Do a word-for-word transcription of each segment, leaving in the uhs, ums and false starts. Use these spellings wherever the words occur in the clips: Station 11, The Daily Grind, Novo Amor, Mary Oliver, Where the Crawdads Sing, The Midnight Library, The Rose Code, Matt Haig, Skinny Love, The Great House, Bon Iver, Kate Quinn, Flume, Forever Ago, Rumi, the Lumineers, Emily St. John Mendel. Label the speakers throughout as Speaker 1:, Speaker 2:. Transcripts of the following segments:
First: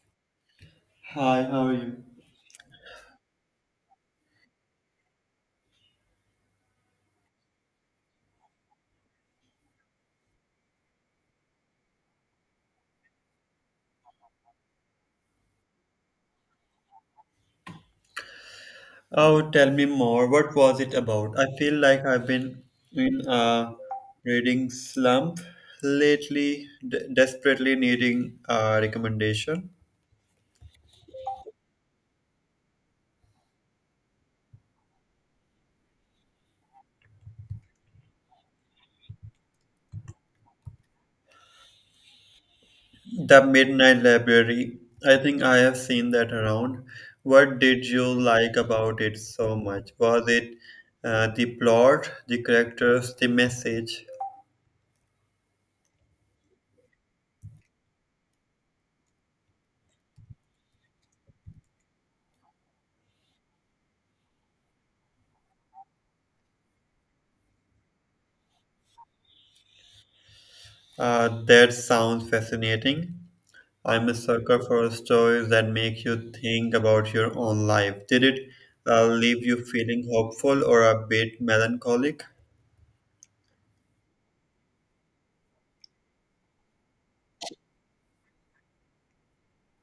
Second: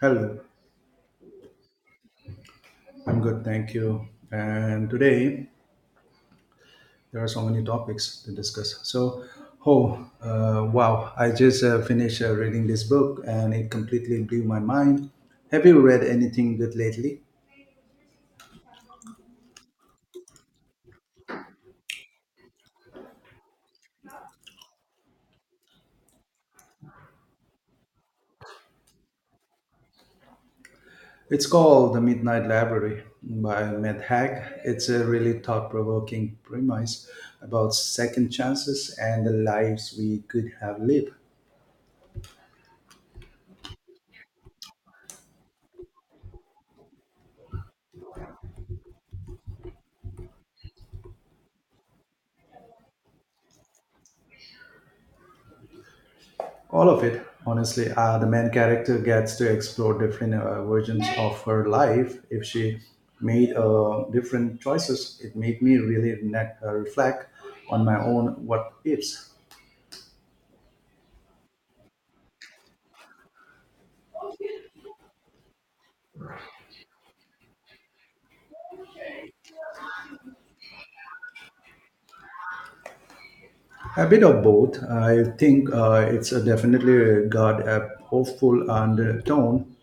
Speaker 1: Hello,
Speaker 2: Hi, how are you?
Speaker 1: I'm good, thank you. And today there are so many topics to discuss. So, oh, uh, wow, I just uh, finished uh, reading this book, and it completely blew my mind. Have you read anything good lately?
Speaker 2: Oh, tell me more. What was it about? I feel like I've been in a reading slump lately, de- desperately needing a recommendation.
Speaker 1: It's called The Midnight Library by Matt Haig. It's a really thought provoking premise about second chances and the lives we could have lived.
Speaker 2: The Midnight Library. I think I have seen that around. What did you like about it so much? Was it uh, the plot, the characters, the message?
Speaker 1: All of it, honestly. Uh, the main character gets to explore different uh, versions of her life. If she made uh, different choices, it made me really ne- uh, reflect on my own what ifs.
Speaker 2: Uh, that sounds fascinating. I'm a sucker for stories that make you think about your own life. Did it uh, leave you feeling hopeful or a bit melancholic?
Speaker 1: A bit of both. I think uh, it's a definitely got a hopeful undertone,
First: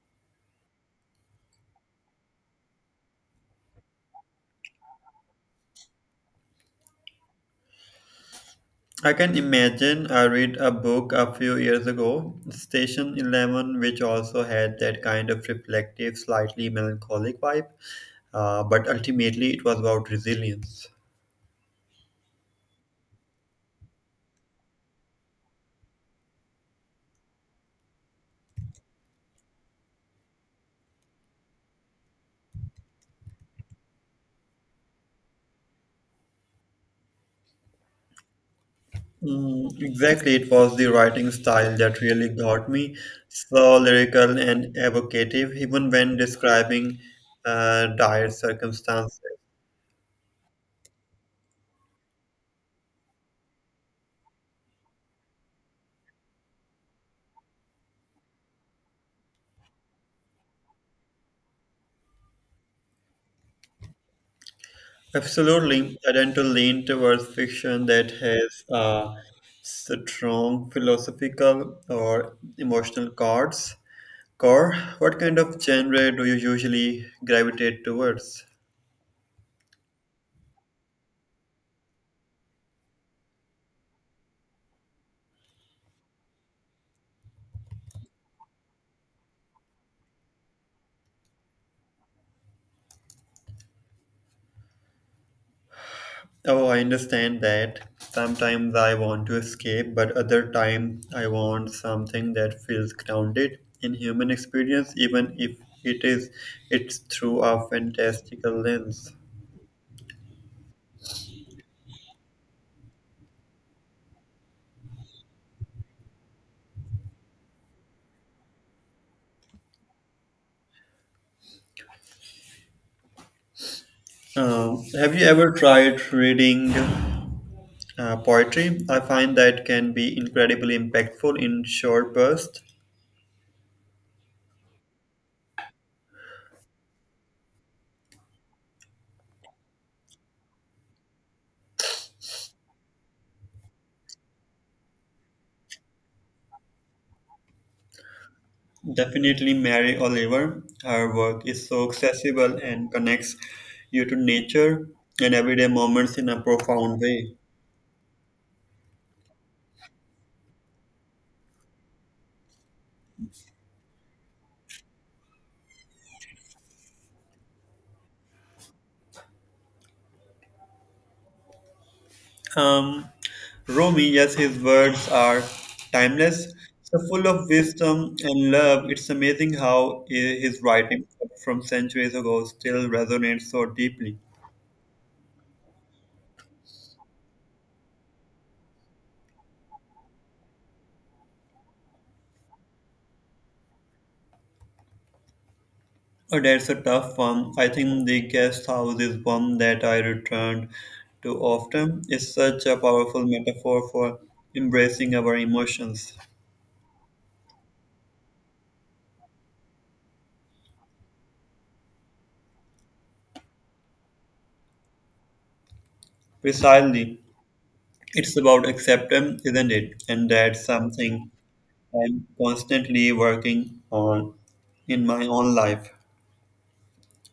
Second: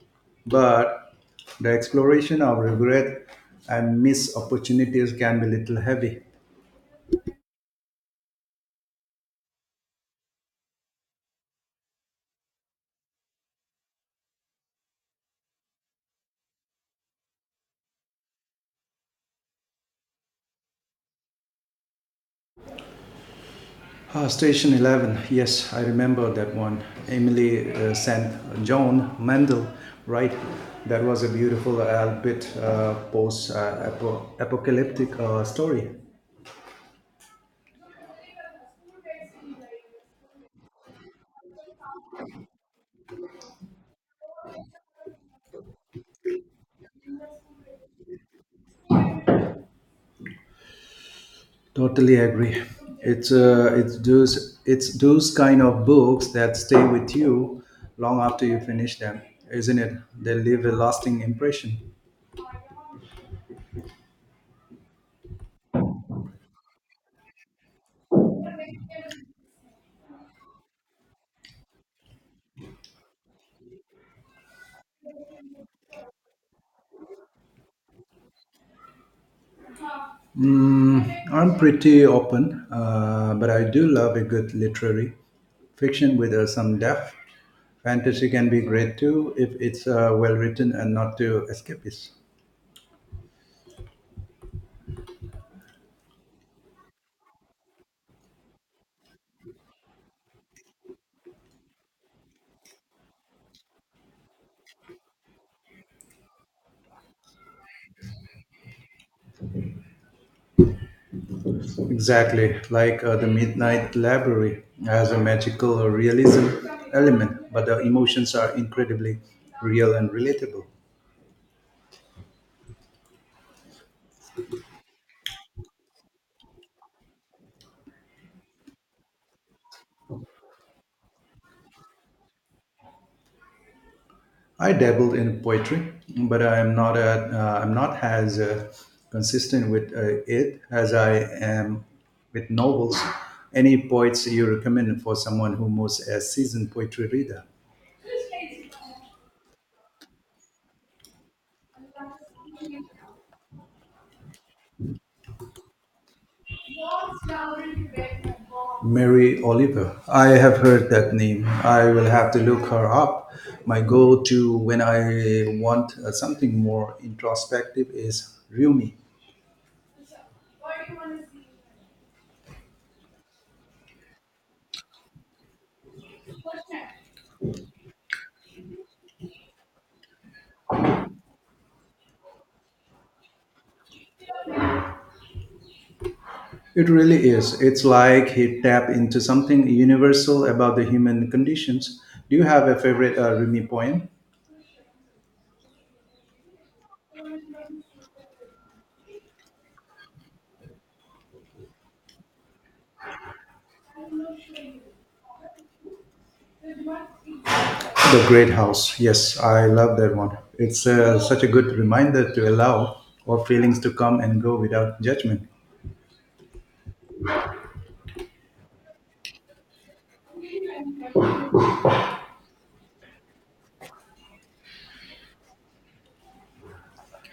Speaker 1: but the exploration of regret and missed opportunities can be a little heavy.
Speaker 2: I can imagine I read a book a few years ago, Station eleven, which also had that kind of reflective, slightly melancholic vibe, uh, but ultimately it was about resilience.
Speaker 1: Uh, Station eleven, yes, I remember that one. Emily uh, Saint John Mendel, right? That was a beautiful, albeit uh, post uh, apocalyptic uh, story.
Speaker 2: Mm, exactly, it was the writing style that really got me. So lyrical and evocative, even when describing uh, dire circumstances.
Speaker 1: Totally agree. It's, uh, it's, those, it's those kind of books that stay with you long after you finish them, isn't it? They leave a lasting impression.
Speaker 2: Absolutely, I tend to lean towards fiction that has uh, strong philosophical or emotional cards. Core, what kind of genre do you usually gravitate towards?
Speaker 1: Mm, I'm pretty open, uh, but I do love a good literary fiction with uh, some depth. Fantasy can be great too if it's uh, well written and not too escapist.
Speaker 2: Oh, I understand that. Sometimes I want to escape, but other time I want something that feels grounded in human experience, even if it is it's through a fantastical lens.
Speaker 1: Exactly, like uh, The Midnight Library has a magical realism element, but the emotions are incredibly real and relatable.
Speaker 2: Um, have you ever tried reading uh, poetry? I find that can be incredibly impactful in short bursts.
Speaker 1: I dabbled in poetry, but I am not a, uh, I'm not as uh, consistent with uh, it as I am with novels. Any poets you recommend for someone who was a seasoned poetry reader?
Speaker 2: Definitely Mary Oliver. Her work is so accessible and connects you to nature and everyday moments in a profound way.
Speaker 1: Mary Oliver. I have heard that name. I will have to look her up. My go-to when I want uh, something more introspective is Rumi.
Speaker 2: Um, Rumi, yes, his words are timeless, so full of wisdom and love. It's amazing how i- his writing from centuries ago still resonates so deeply.
Speaker 1: It really is. It's like he tapped into something universal about the human conditions. Do you have a favorite uh, Rumi poem?
Speaker 2: Oh, that's a tough one. I think the guest house is one that I returned to often. It's such a powerful metaphor for embracing our emotions.
Speaker 1: The Great House. Yes, I love that one. It's uh, such a good reminder to allow our feelings to come and go without judgment.
Speaker 2: Precisely, it's about acceptance, isn't it? And that's something I'm constantly working on in my own life.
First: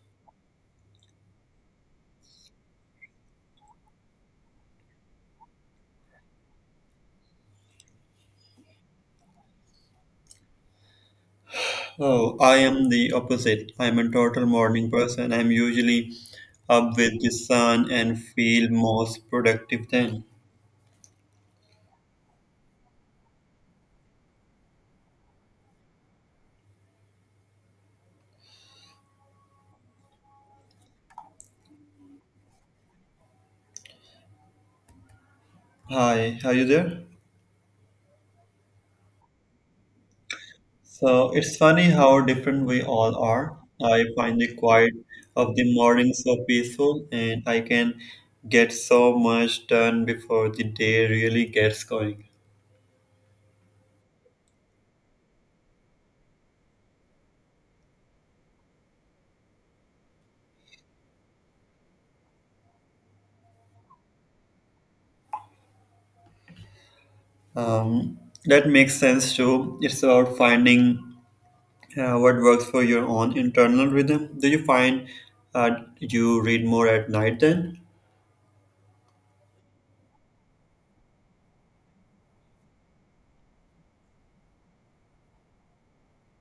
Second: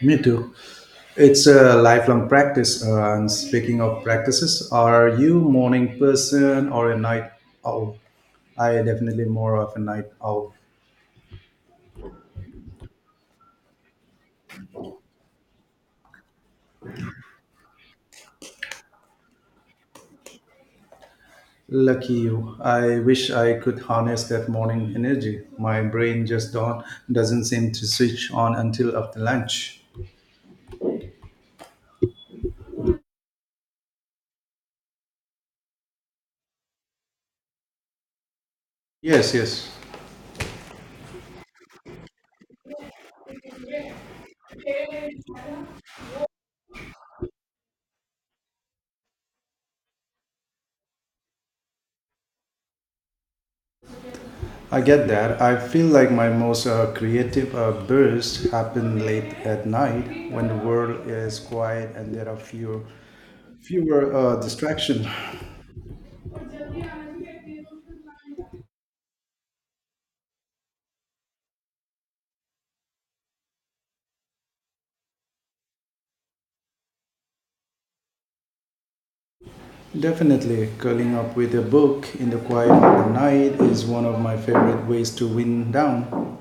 Speaker 1: Me too. It's a lifelong practice. Uh, and speaking of practices, are you morning person or a night owl? I definitely more of a night owl.
Speaker 2: Oh, I am the opposite. I'm a total morning person. I'm usually up with the sun and feel most productive then.
Speaker 1: Lucky you. I wish I could harness that morning energy. My brain just don't, doesn't seem to switch on until after lunch.
Speaker 2: Hi, are you there?
Speaker 1: Yes, yes.
Speaker 2: So it's funny how different we all are. I find the quiet of the morning so peaceful, and I can get so much done before the day really gets going.
Speaker 1: I get that. I feel like my most uh, creative uh, bursts happen late at night when the world is quiet and there are fewer, fewer uh, distractions.
Speaker 2: Um, that makes sense too. It's about finding uh, what works for your own internal rhythm. Do you find uh, you read more at night then?
Speaker 1: Definitely, curling up with a book in the quiet of the night is one of my favorite ways to wind down.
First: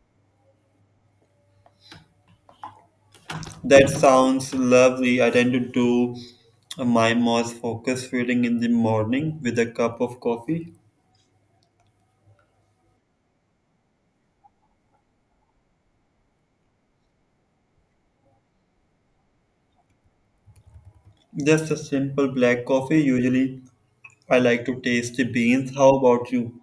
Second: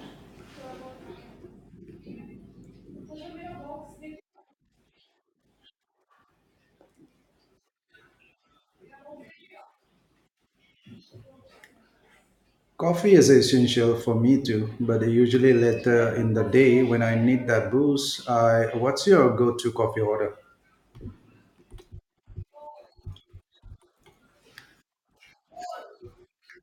Speaker 2: That sounds lovely. I tend to do my most focused reading in the morning with a cup of coffee.
Speaker 1: Coffee is essential for me too, but usually later in the day when I need that boost. I what's your go-to coffee order?
Speaker 2: Just a simple black coffee. Usually, I like to taste the beans. How about you?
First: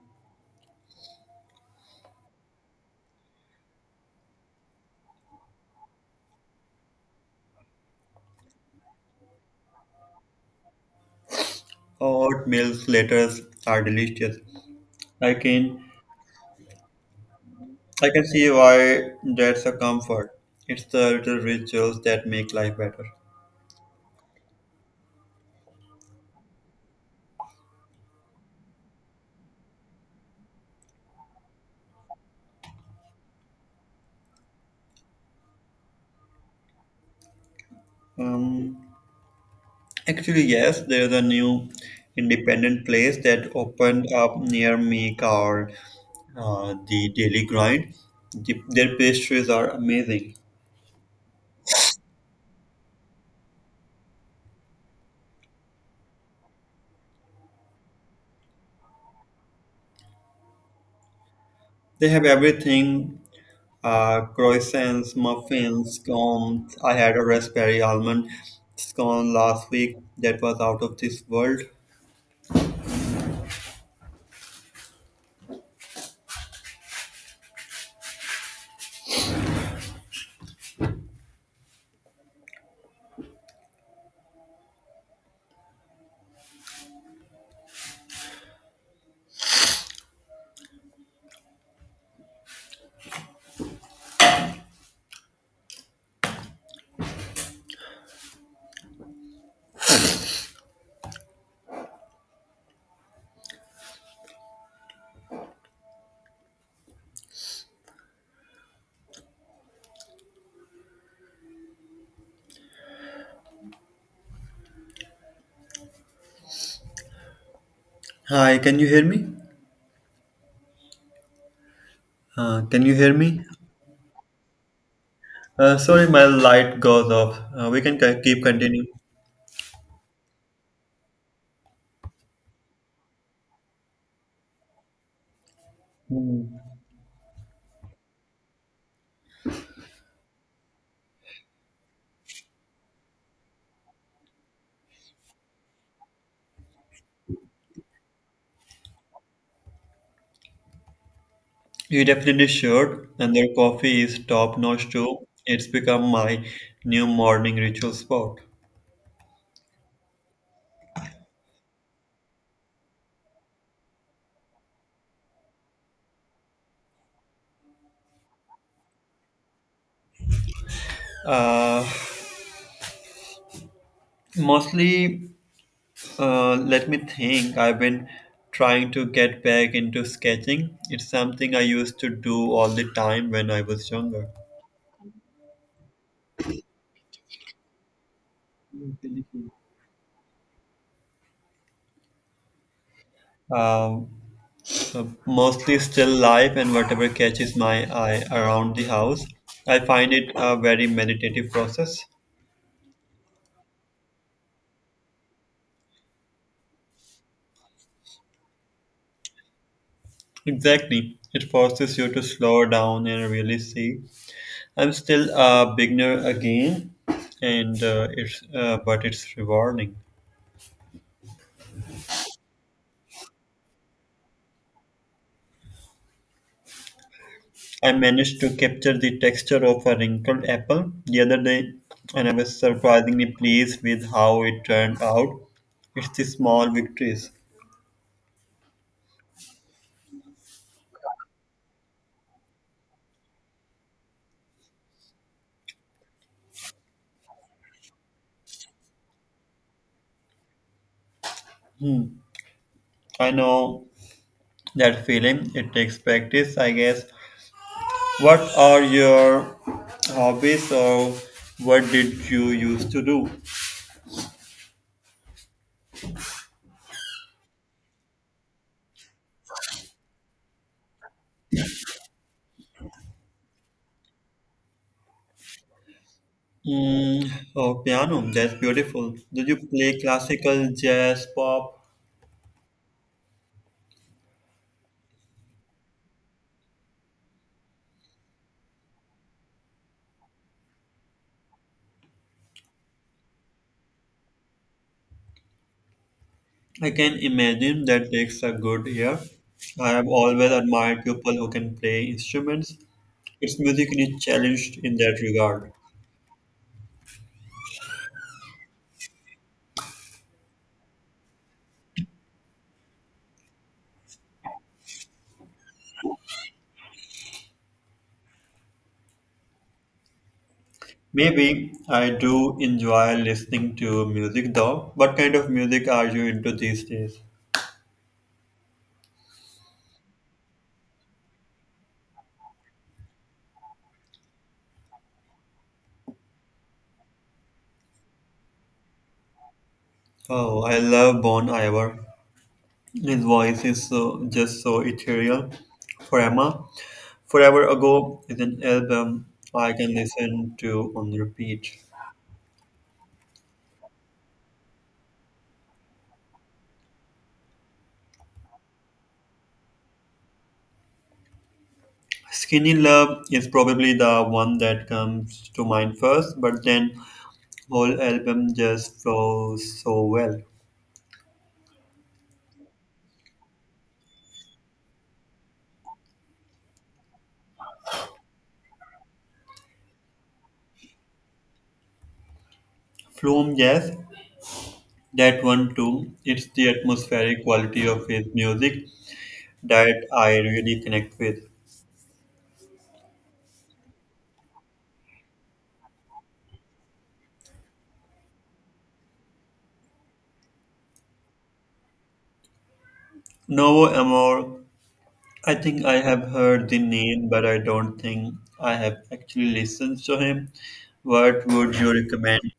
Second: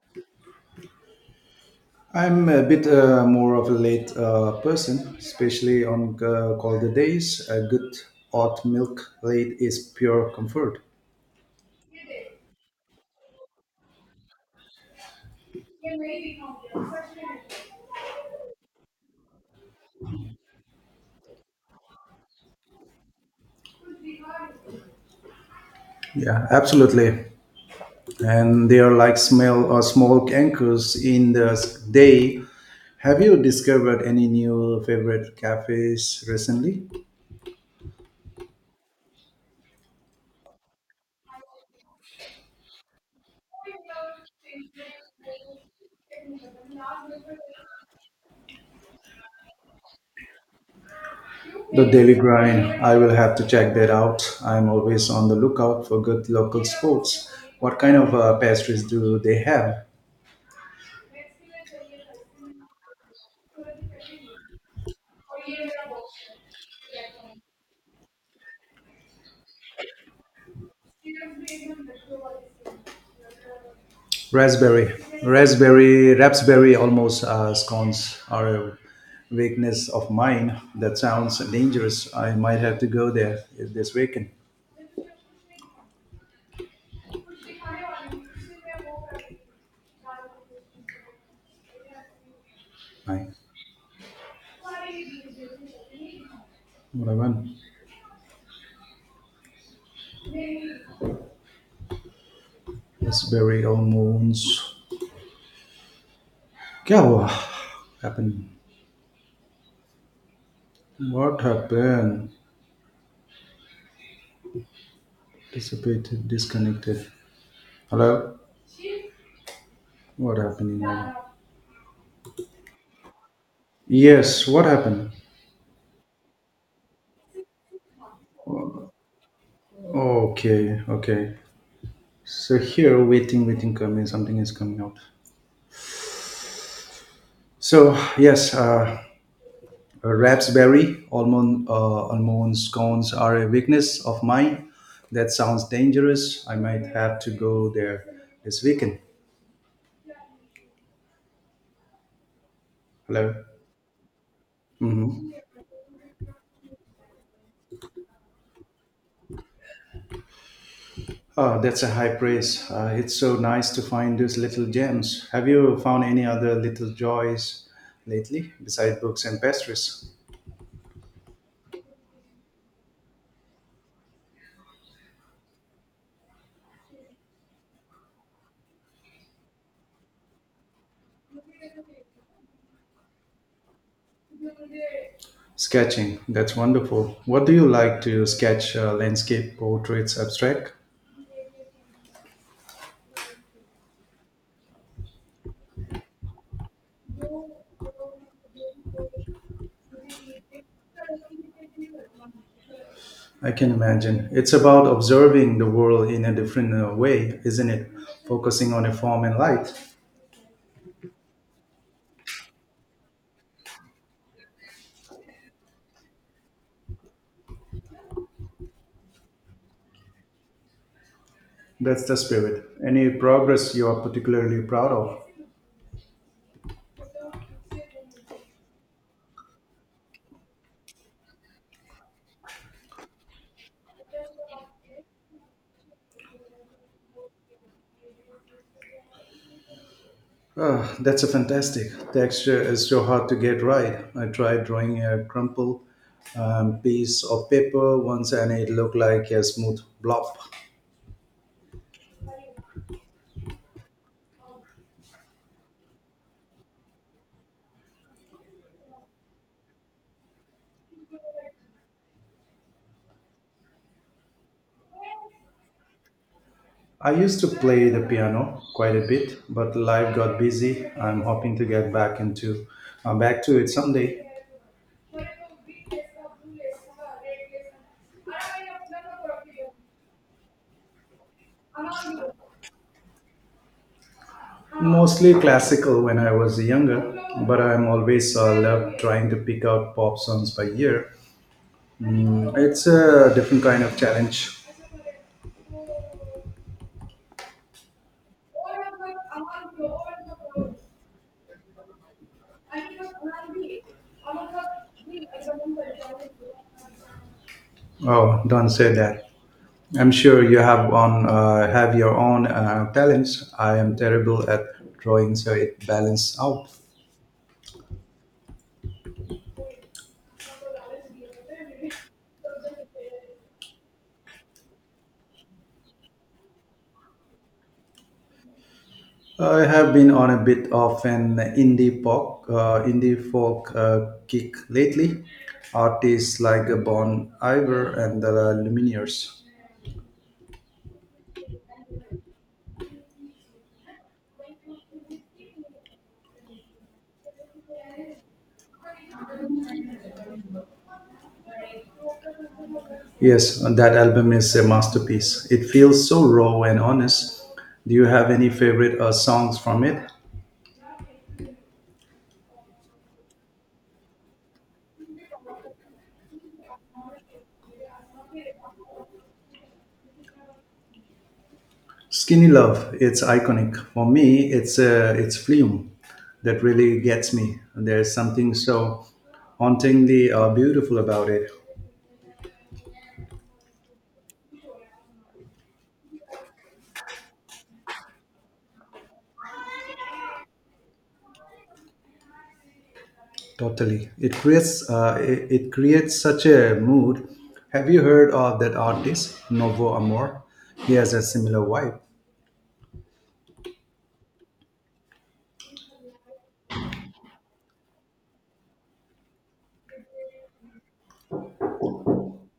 Speaker 1: I'm a bit uh, more of a late uh, person, especially on uh, colder days. A good hot milk late is pure comfort.
Speaker 2: Hot milk letters are delicious. I can I can see why that's a comfort. It's the little rituals that make life better.
Speaker 1: Yeah, absolutely. And they are like smell or small anchors in the day. Have you discovered any new favorite cafes recently?
Speaker 2: Um, actually, yes, there's a new independent place that opened up near me called uh, the Daily Grind. The, their pastries are amazing.
Speaker 1: The Daily Grind, I will have to check that out. I'm always on the lookout for good local sports. What kind of uh, pastries do they have?
Speaker 2: They have everything uh, croissants, muffins, scones. I had a raspberry almond scone last week that was out of this world.
Speaker 1: Raspberry, raspberry, raspberry almost uh, scones are a weakness of mine. That sounds dangerous. I might have to go there if this weekend. I, what I want. Raspberry almonds. क्या हुआ? Happened. What happened? Dissipated, disconnected. Hello?
Speaker 2: Hi, can you hear me?
Speaker 1: What happened?
Speaker 2: Uh, can you hear me?
Speaker 1: Yes, what happened?
Speaker 2: Uh, sorry, my light goes off. Uh, we can c- keep continuing.
Speaker 1: Okay, okay. So here, waiting, waiting, coming, something is coming out. So yes, uh, raspberry, almond, uh, almond scones are a weakness of mine. That sounds dangerous. I might have to go there this weekend.
Speaker 2: You definitely should,
Speaker 1: Hello.
Speaker 2: and their coffee is top notch too.
Speaker 1: Mm-hmm.
Speaker 2: It's become my new morning ritual spot.
Speaker 1: Oh, that's a high praise. Uh, it's so nice to find these little gems. Have you found any other little joys lately besides books and pastries?
Speaker 2: Uh, mostly Uh, let me think. I've been trying to get back into sketching. It's something I used to do all the time when I was younger.
Speaker 1: Sketching, that's wonderful. What do you like to sketch? Uh, landscape, portraits, abstract?
Speaker 2: Uh, uh, Mostly still life and whatever catches my eye around the house. I find it a very meditative process.
Speaker 1: I can imagine. It's about observing the world in a different uh, way, isn't it? Focusing on a form and light.
Speaker 2: Exactly. It forces you to slow down and really see. I'm still a beginner again, and uh, it's uh, but it's rewarding.
Speaker 1: That's the spirit. Any progress you are particularly proud of?
Speaker 2: I managed to capture the texture of a wrinkled apple the other day, and I was surprisingly pleased with how it turned out. It's the small victories.
Speaker 1: Ah, that's a fantastic. Texture is so hard to get right. I tried drawing a crumpled um, piece of paper once and it looked like a smooth blob.
Speaker 2: I know that feeling, it takes practice, I guess. What are your hobbies or what did you used to do?
Speaker 1: I used to play the piano quite a bit, but life got busy. I'm hoping to get back into uh, back to it someday.
Speaker 2: Mm, oh, piano, that's beautiful. Did you play classical, jazz, pop?
Speaker 1: Mostly classical when I was younger, but I'm always uh, loved trying to pick up pop songs by ear. Mm, it's a different kind of challenge.
Speaker 2: I can imagine that takes a good year. I have always admired people who can play instruments. It's musically challenged in that regard.
Speaker 1: Oh, don't say that. I'm sure you have on uh, have your own uh, talents. I am terrible at drawing, so it balances out.
Speaker 2: Maybe I do enjoy listening to music though. What kind of music are you into these days?
Speaker 1: I have been on a bit of an indie pop, uh, indie folk uh, kick lately. Artists like Bon Iver and the Lumineers.
Speaker 2: Oh, I love Bon Iver. His voice is so just so ethereal. Forever, Forever Ago is an album I can listen to on repeat.
Speaker 1: Yes, that album is a masterpiece. It feels so raw and honest. Do you have any favorite uh, songs from it?
Speaker 2: Skinny Love is probably the one that comes to mind first, but then whole album just flows so well.
Speaker 1: Skinny Love, it's iconic. For me, it's uh, it's Flume that really gets me. There's something so hauntingly uh, beautiful about it.
Speaker 2: Flume, yes, that one too. It's the atmospheric quality of his music that I really connect with.
Speaker 1: Totally, it creates uh, it, it creates such a mood. Have you heard of that artist Novo Amor? He has a similar vibe.
Speaker 2: Novo Amor, I think I have heard the name, but I don't think I have actually listened to him. What would you recommend?